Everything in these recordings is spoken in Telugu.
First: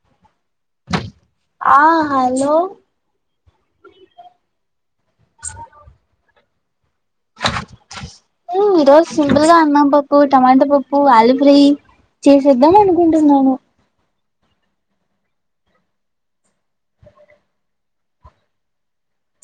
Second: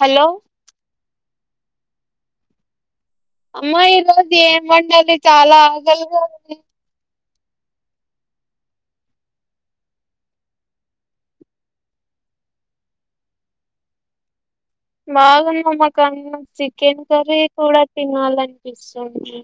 హలో ఆ హలో అమ్మా ఈ రోజు ఏం వండాలి చాలా ఆకలిగా ఉంది హుమ్ ఈరోజు సింపుల్గా అన్నంపప్పు టమాటా పప్పు అలిపిరి చేసేద్దాం అనుకుంటున్నాను బాగుందమ్మ కానీ చికెన్ కర్రీ కూడా తినాలనిపిస్తుంది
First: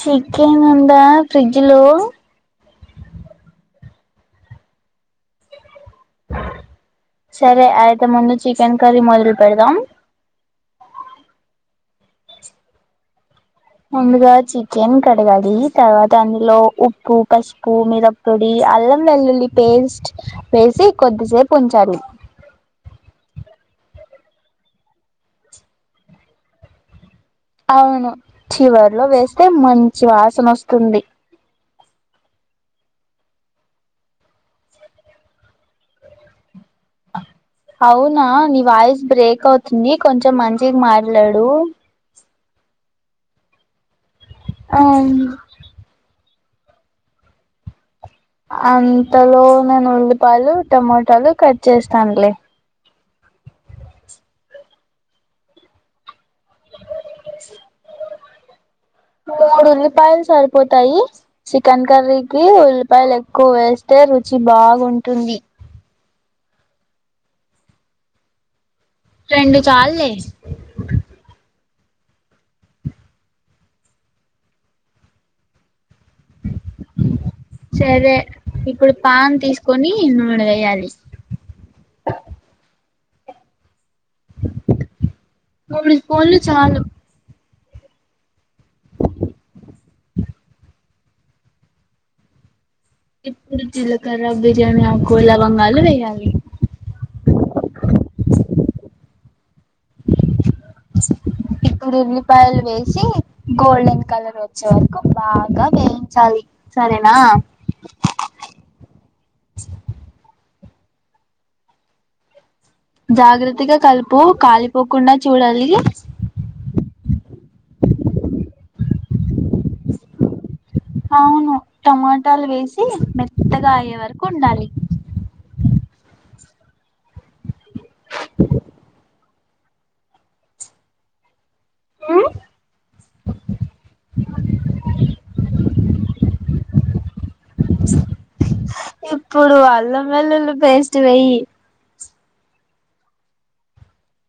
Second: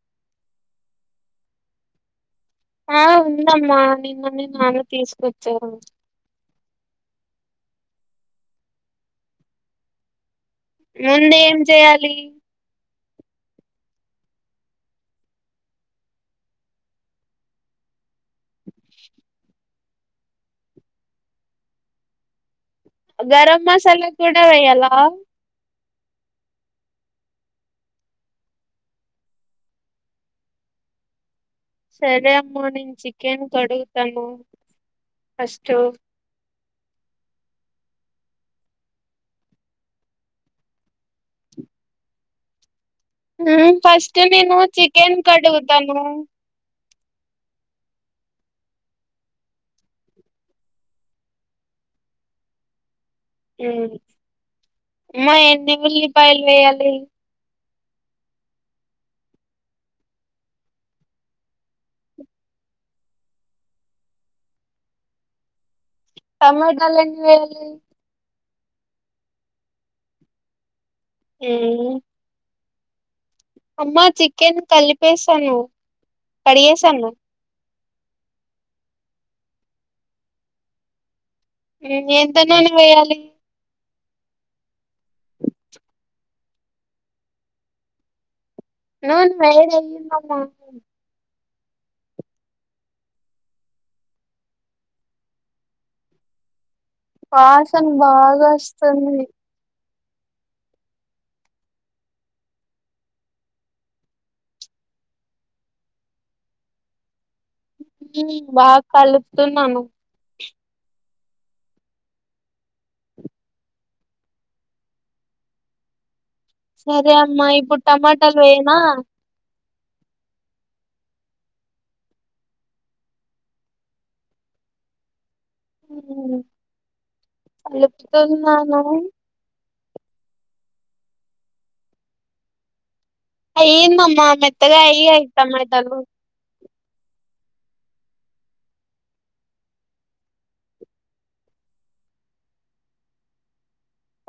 చికెన్ ఉందా ఫ్రిజ్ లో ఆ ఉందమ్మా నిన్ననే నాన్న తీసుకొచ్చారు సరే అయితే ముందు చికెన్ కర్రీ మొదలు పెడదాం ముందు ఏం చేయాలి ముందుగా చికెన్ కడగాలి తర్వాత అందులో ఉప్పు పసుపు మిరపొడి అల్లం వెల్లుల్లి పేస్ట్ వేసి కొద్దిసేపు ఉంచాలి గరం మసాలా కూడా వెయ్యాల అవును చివర్లో వేస్తే మంచి వాసన వస్తుంది సరే అమ్మ నేను చికెన్ కడుగుతాను ఫస్ట్ అవునా నీ వాయిస్ బ్రేక్ అవుతుంది కొంచెం మంచిగా మాట్లాడు హుమ్ ఫస్ట్ ఇక నేను చికెన్ కడుగుతను అంతలో నేను ఉల్లిపాయలు టమోటాలు కట్ చేస్తానలే మ్మ్ మా ఎన్ని ఉల్లి పాయలు వెయ్యాలి మూడు ఉల్లిపాయలు సరిపోతాయి చికెన్ కర్రీకి ఉల్లిపాయలు ఎక్కువ వేస్తే రుచి బాగుంటుంది టమోటలు ఎన్ని వెయ్యాలి రెండు చాల్లే మ్మ్ అమ్మా చికెన్ కలిపేశాను కడిగేసాను సరే ఇప్పుడు పాన్ తీసుకొని నూనె వెయ్యాలి మ్మ్ ఎంత నూనె వేయ్యాలి తొమ్మిది స్పూన్లు చాలు నూనె వేడి అయ్యిందమ్మ ఇప్పుడు జీలకర్ర బిర్యానీ ఆ కూలావంగాలు వేయాలి ఫెమిలీ ఉల్లిపాయలు వేసి గోల్డెన్ కలర్ వచ్చే వరకు బాగా వేయించాలి సరేనా బాగా కలుపుతున్నాను జాగ్రత్తగా కలుపు కాలిపోకుండా చూడాలి సరే అమ్మా ఇప్పుడు టమాటాలు వేనా అవును టమాటాలు వేసి మెత్తగా అయ్యే వరకు ఉండాలి అలుప్తోన్నానా ఆ అయన్ మమ్ మెత్తగా అయ అయితమ్మాదను ఇప్పుడు అల్ల మల్లులు పేస్ట్ వయ్య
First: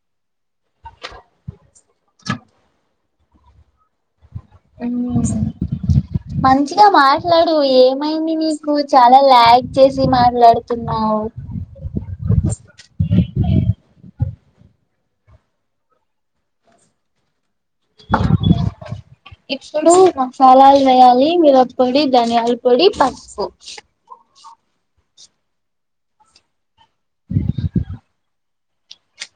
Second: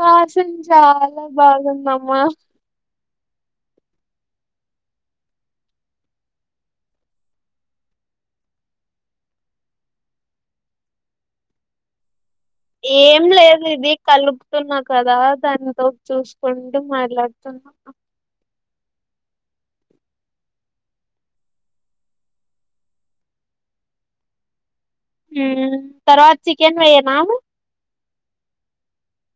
ఆ చాలా బాగుందమ్మా మంచిగా మాట్లాడు ఏమైంది నీకు చాలా లలా్యాగ్ చేసి మాట్లాడుతున్నావు ఏం లేదుది కలుపుతున్నా కదా దానితో చూసుకుం మాట్లాడుతున్నా ఇప్పుడు మసాలాలు వేయాలి మిరపొడి ధనియాల పొడి పప్పు తరువాత చ కన్వయ నాము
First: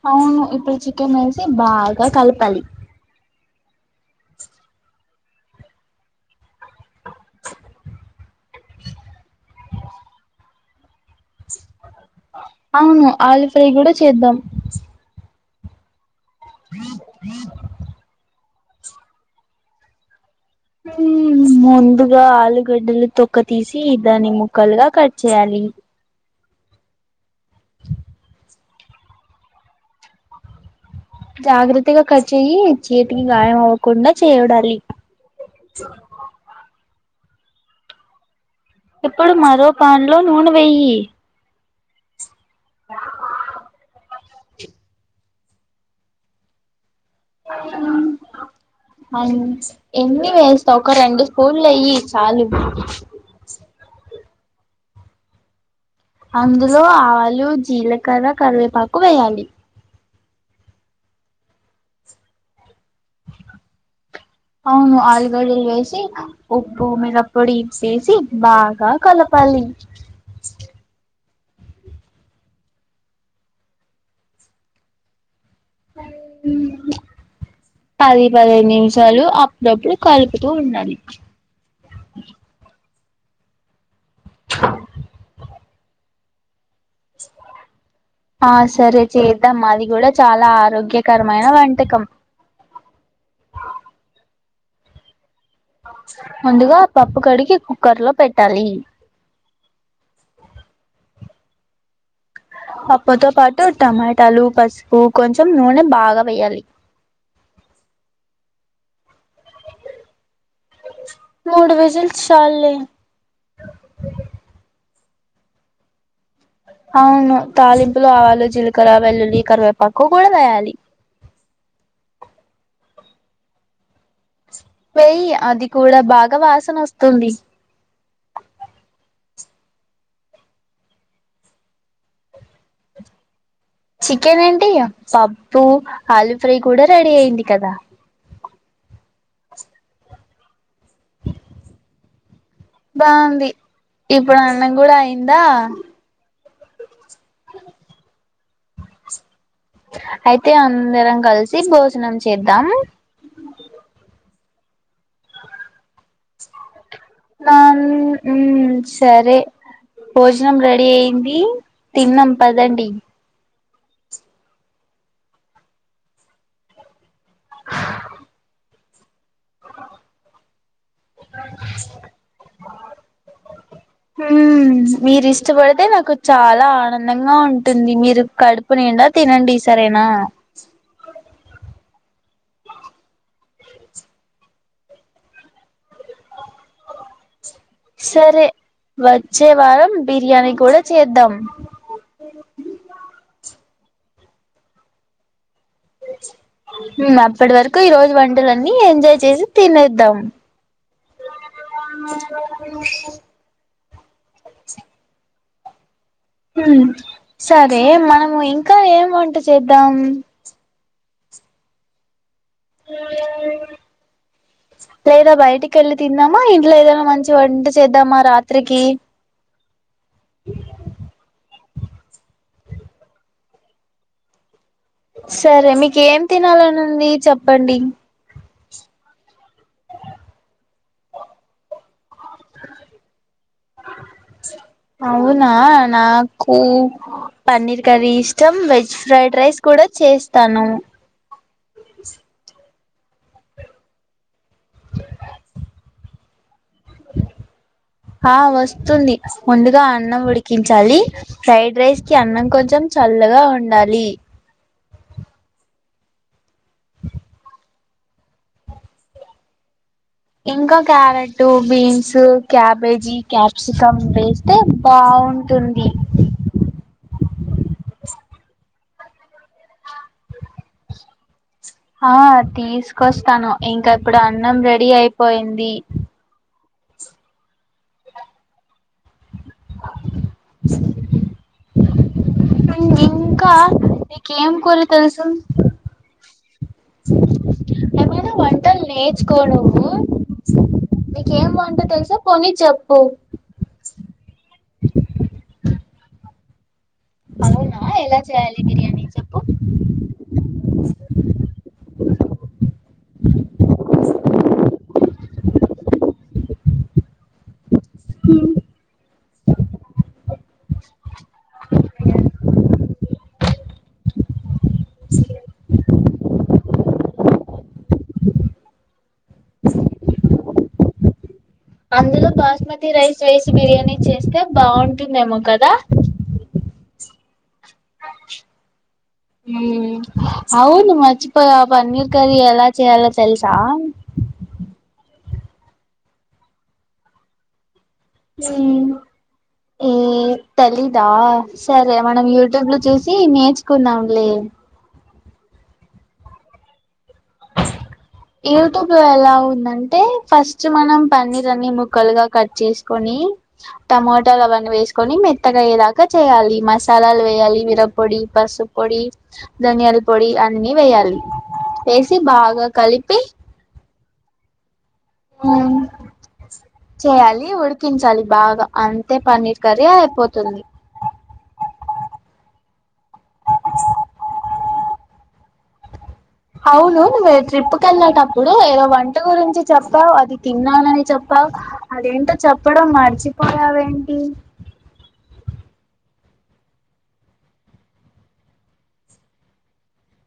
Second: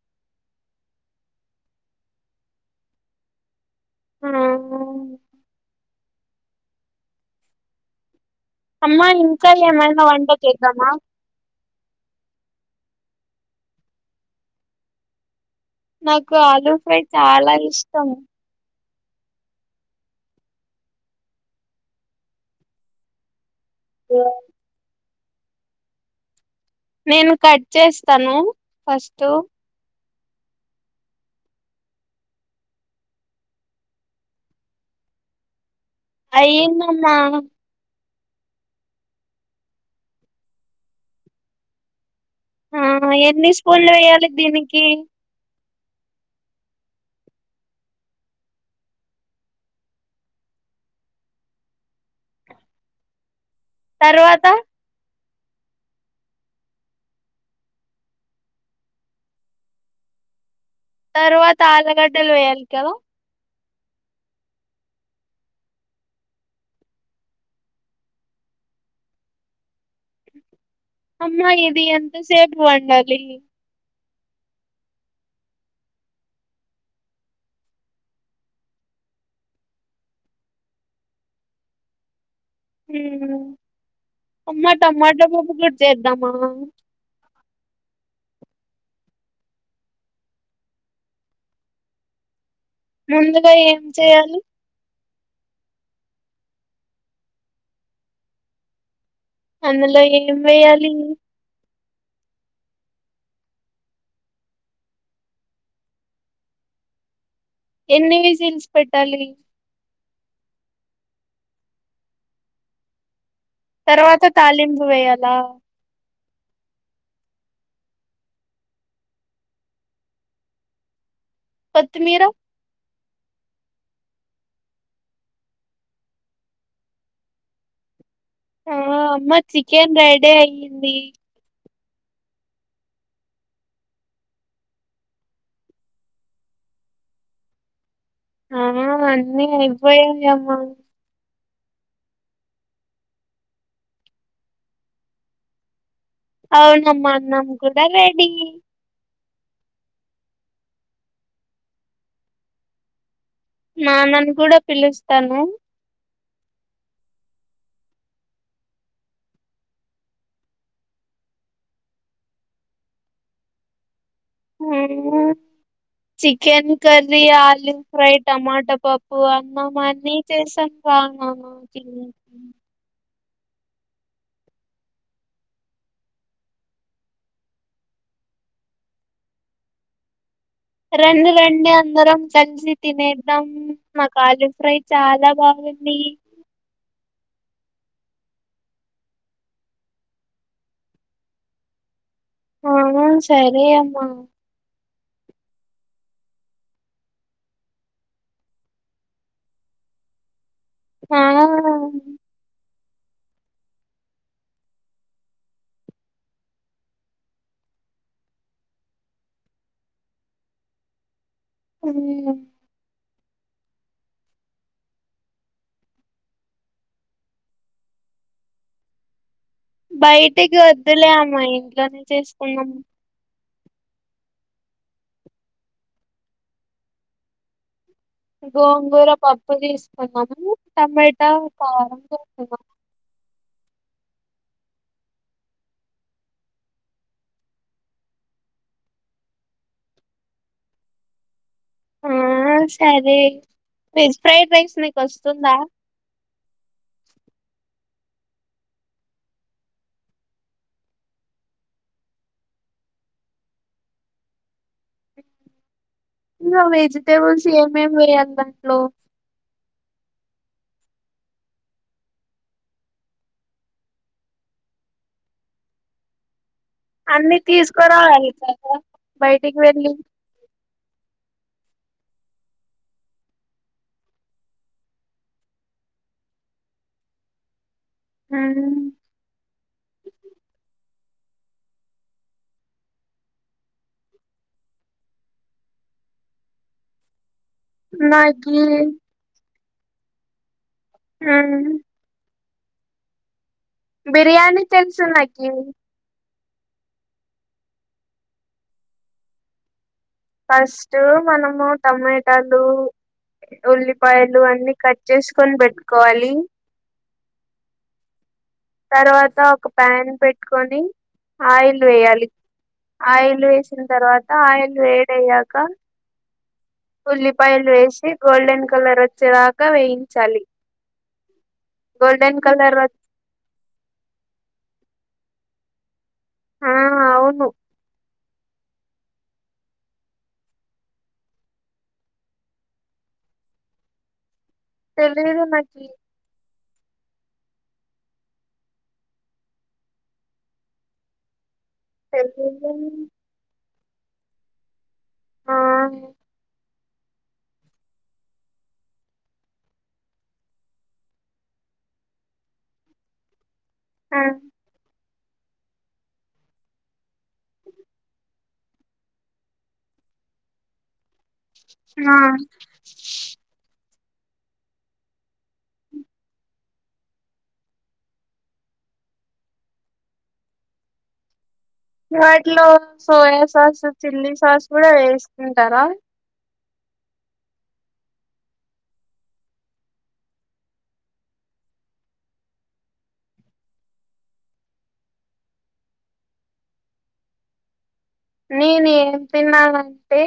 అవును ఇప్పుడు చికెన్ వేసి బాగా కలపాలి ఆ అమ్మా ఇంకా ఏమైన వంట చెద్దామా అవును ఆలి ఫ్రై కూడా చేద్దాం నాకు ఆలూ ఫ్రై చాలా ఇష్టం మ్మ్ ముందుగా ఆలుగడ్డలు తొక్కత్ తీసి దాన్ని ముక్కలుగా కట్ చేయాలి నేను కట్ చేస్తాను. ఫస్ట్ జాగ్రత్తగా కట్ చేయి చేతికి గాయం అవ్వకుండా చేయోడాలి అయ్యిందమ్మా ఇప్పుడు మరో పాన్లో నూనె వెయ్యి ఆ ఎన్ని స్పూన్లు వేయాలి దీనికి అవును ఎన్ని వేస్తావ్ ఒక రెండు స్కూన్లు ఎయ్యి చాలు తర్వాత అందులో ఆవాలు జీలకర్ర కరివేపాకు వేయాలి తరువాత ఆలగడ్డలు వేయాలి కదా అవును ఆలుగడ్డలు వేసి ఉప్పు మిరపొడి వేసి బాగా కలపాలి అమ్మా ఇది ఎంతసేపు వండాలి పది పదిహేను నిమిషాలు అప్పుడప్పుడు కలుపుతూ ఉండాలి ఊ అమ్మా టమాటో పప్పు కుడా చేద్దామా ఆ సరే చేద్దామ్ అది కూడా చాలా ఆరోగ్యకరమైన వంటకం ముందుగా ఏం చేయాలి ముందుగా పప్పు కడికి కుక్కర్ లో పెట్టాలి అందులో ఏం వేయాలి పప్పుతో పాటు టమాటాలు పసుపు కొంచెం నూనె బాగా వేయాలి ఎన్ని విజల్స్ పెట్టాలి మూడు విజిల్స్ చాల్లె తర్వాత తాలింపు వేయాల అవును తాలింపులు ఆవాలు జీలకర వెల్లుల్లి కరివేపాకు కూడా వేయాలి కొత్తిమీర వెయ్యి అది కూడా బాగా వాసన వస్తుంది ఆ అమ్మ చికెన్ రెడీ అయ్యింది చికెన్ ఏంటి పప్పు ఆలు ఫ్రై కూడా రెడీ అయింది కదా ఆ అన్నీ అయిపోయాయి అమ్మ బాగుంది ఇప్పుడు అన్నం కూడా అయిందా అవునమ్మా నమ్ కూడా రెడి అయితే అందరం కలిసి భోజనం చేద్దాం నా నన్ని కూడా పిలుస్ తను నాన్ ఊ సరే భోజనం రెడీ అయింది తిన్నాం పదండి చికెన్ కర్రీ ఆలు ఫ్రై టమాటా పప్ ప్పు అన్నము అన్నీ చేసాను రాండమ్మ తినేకి హు మీరు ఇష్టపడితే నాకు చాలా ఆనందంగా ఉంటుంది మీరు కడుపు నిండా తినండి సరేనా రండి రండి అ అందరం కలిసి తినేద్దాం మాకు అల్లు ఫ్రై చాలా బాగుంది సరే వచ్చే వారం బిర్యానీ కూడా చేద్దాం మా అప్పటి వరకు ఈ రోజు వంటలన్నీ ఎంజాయ్ చేసి తినేద్దాం ఆ ఆ హుమ్ సరే మనము ఇంకా ఏం వంట చేద్దాం హ లేదా బయటికి వెళ్ళి తిందామా ఇంట్లో ఏదైనా మంచి వంట చేద్దామా రాత్రికి బయటికి వద్దులే అమ్మాయి ఇలానే చేసుకున్నాము సరే మీక ఏం తినాలనింది చెప్పండి గోంగూర పప్పు తీసుకున్నాము టమాటా కారం తీసుకున్నాం అవునా నాకు పన్నీర్ కర్రీ ఇష్టం వెజ్ ఫ్రైడ్ రైస్ కూడా చేస్తాను ఆ సరే వెజ్ ఫ్రైడ్ రైస్ నీకు వస్తుందా ఆ వస్తుంది ముందుగా అన్నం ఉడికించాలి ఫ్రైడ్ రైస్ కి అన్నం కొంచెం చల్లగా ఉండాలి వ వెజిటెబల్స్ ఏ మేము వేయాలి దాంట్లో ఇంకా క్యారెట్ బీన్స్ క్యాబేజీ క్యాప్సికం వేస్తే బాగుంటుంది అన్ని తీసుకురావ బయటికి వెళ్ళి ఆ తీసుకొస్తాను ఇంకా ఇప్పుడు అన్నం రెడీ అయిపోయింది హ ఇ ఇంకా నీకేం కురా తెలుసు నాకి ఓ నకేం ఉమ్, వాంటా తెల్సా పనీ చెప్పు బిర్యానీ తెలుసు నాకి అవునా ఎలా చేయాలి బిర్యానీ చెప్పు ఫస్ట్ మనము టమాటాలు ఉల్లిపాయలు అన్నిీ కట్ చేసుకొని పెట్టుకోవాలి హ తర్వాత ఒక ప్యాన్ పెట్టుకొని ఆయిల్ వేయాలి ఆయిల్ వేసిన తర్వాత ఆయిల్ వేడి అయ్యాక ఉల్లిపాయలు వేసి గోల్డెన్ కలర్ వచ్చేదాకా వేయించాలి అందులో గోల్డెన్ కలర్ వ బాస్మతి రైస్ వైస్ బిర్యానీ చేస్తే బాగుంటుందేమో కదా ఆ అవును అవును మచ్చిపోయ పన్నీర్ కరీ ఎలా చేయాల తెలుసా అద నాకి ఏ తెలిదా సరే మనం యూట్యూబ్ తెలీదు లో చూసి నేచ కున్నాంలే ఆ యూట్యూబ్ లో ఎలా ఉందంటే ఫస్ట్ మనం పన్నర్ అన్ని ముక్కలుగా కట్ చేసుకొని ఆ టమాోటా వన్ వేస్ కొని మెత్తగాయే దాకా చేయాలి మసాలాలు వేయాలి మరపొడి పసుపు పొడి ధనియాల పొడి అన్ని వేయాలి వేసి ఆ బాగా కలిపి చేయాలి ఉడికించాలి బాగా అంతే పన్నీర్ కర్రీ అయిపోతుంది వాటిలో సోయా సాస్ చిల్లీ సాస్ కూడా వేసుకుంటారా అవును ట్రిప్పుకెల్లేటప్పుడు ఏదో వంట గురించి చెప్పావు అది తిన్నానని చెప్పావు అదేంటో చెప్పడం మర్చిపోయావేంటి నేనేమ్ తిన్నానంటే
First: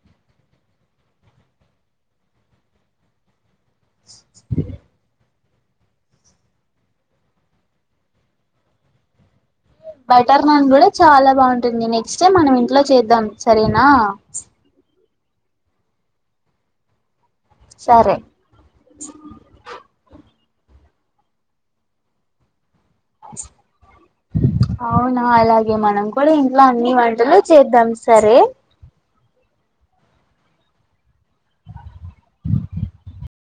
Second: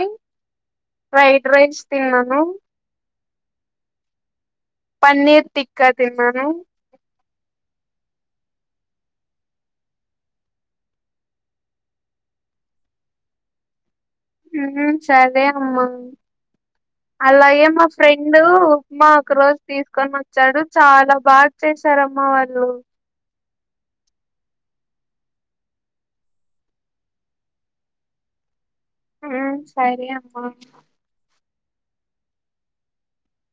ఫ్రైడ్ రైస్ తిన్నాను హ పన్నీర్ తిక్కా తిన్నాను బటర్ నాన్ కూడా చాలా బాగుంటుంది నెక్స్ట్ టైమ్ మనం ఇంట్లో చేద్దాం సరేనా ఉమ్ సరే అమ్మ అలాగే మా సరే ఫ్రెండు ఉప్మా ఒక రోజు తీసుకొని వ చరు చాలా బా చేశారమ్మా వాళ్ళు అవునా అలాగే మనం కూడా ఇంట్లో అన్ని వంటలు చేద్దాం సరే హ్మ్ సరే అమ్మా